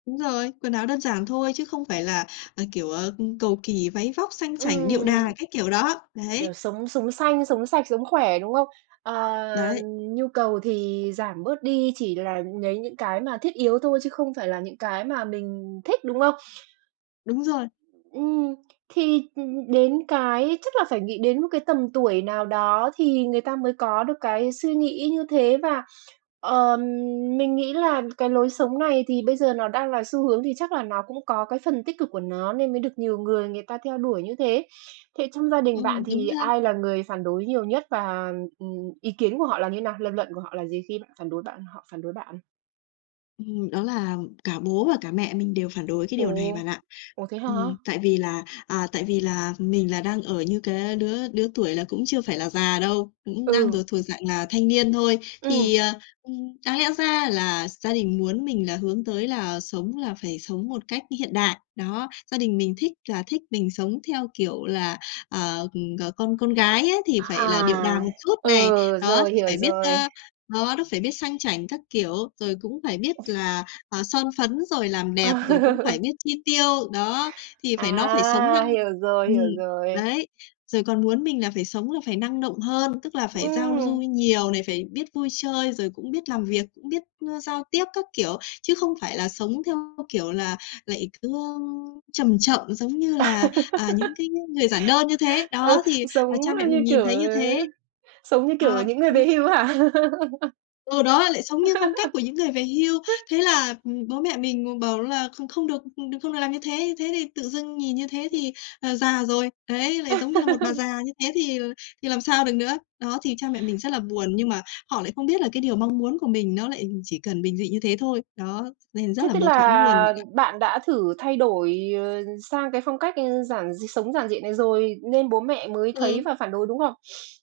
Đúng rồi. Quần áo đơn giản thôi, chứ không phải là, à, kiểu, à, ưm, cầu kỳ, váy vóc, sang chảnh, điệu đà, Ừm. cái kiểu đó. Đấy. Kiểu sống sống xanh, sống sạch, sống khỏe, đúng không? À, Đấy. nhu cầu thì giảm bớt đi, chỉ là lấy những cái mà thiết yếu thôi chứ không phải là những cái mà mình thích, đúng không? Đúng rồi. Ừm. Thì, ư, đến cái chắc là phải nghĩ đến 1 cái tầm tuổi nào đó thì người ta mới có được cái suy nghĩ như thế và, ờ, mình nghĩ là cái lối sống này thì bây giờ nó đang là xu hướng, thì chắc là nó cũng có cái phần tích cực của nó nên mới được nhiều người người ta theo đuổi như thế. Thế trong gia đình Ừ, bạn đúng thì ha. ai là người phản đối nhiều nhất và, ừm, ý kiến của họ là như nào? Lập luận của họ là gì khi bạn phản đối bạn họ phản đối bạn? Ừm, đó là cả bố và cả mẹ mình đều phản đối cái điều này bạn Ồ! ạ. Ủa, thế hả? Ừm. Tại vì là à, tại vì là mình là đang ở như cái đứa đứa tuổi là cũng chưa phải là già đâu, cũng đang Ừ. được thuộc dạng là thanh niên thôi. Ừm. Thì, à, ừm, đáng lẽ ra là gia đình muốn mình là hướng tới là sống là phải sống một cách hiện đại. Đó, gia đình mình thích là thích mình sống theo kiểu là, à, ừm, ờ, con con gái ấy thì phải là điệu À! đà một chút này, Ừ, đó, rồi, thì hiểu phải biết, rồi. a, đó, nó phải biết sang chảnh các kiểu. Rồi cũng phải biết là, à, son phấn rồi làm đẹp, rồi cũng phải À. biết chi tiêu. Đó, thì phải nó phải sống nhăng À! ừm, Hiểu rồi, hiểu rồi. đấy, rồi còn muốn mình là phải sống là phải năng động hơn, tức là phải giao du Ừm. nhiều này, phải biết vui chơi, rồi cũng biết làm việc, cũng biết, a, giao tiếp các kiểu. Chứ không phải là sống theo, kiểu, là lại cứ, ơ, chầm chậm giống như À. là, à, những cái ng người giản đơn như thế. Ờ, Đó, thì, sống, ờ, cha ơ, mẹ như mình nhìn kiểu thấy ờ, như thế. sống như kiểu, ờ, Ờ, những người nhưng về hưu như á hả? Ừ, đó, lại sống như phong cách của những người về hưu. Thế là, ừm, bố mẹ mình ng bảo là kh không được được không được làm như thế. Thế thì tự dưng nhìn như thế [unintelligible] thì, à, già rồi. Đấy, lại giống như là 1 bà già như thế thì thì làm sao được nữa. Đó, thì cha mẹ mình rất là buồn, nhưng mà họ lại không biết là cái điều mong muốn của mình nó lại chỉ cần bình dị như thế thôi. Đó, nên rất Thế là tức mâu thuẫn luôn là bạn ạ. bạn đã thử thay đổi, ờ, sang cái phong cách, ờ, giản d sống giản dị này rồi nên bố mẹ mới thấy Ừ. và phản đối, đúng không?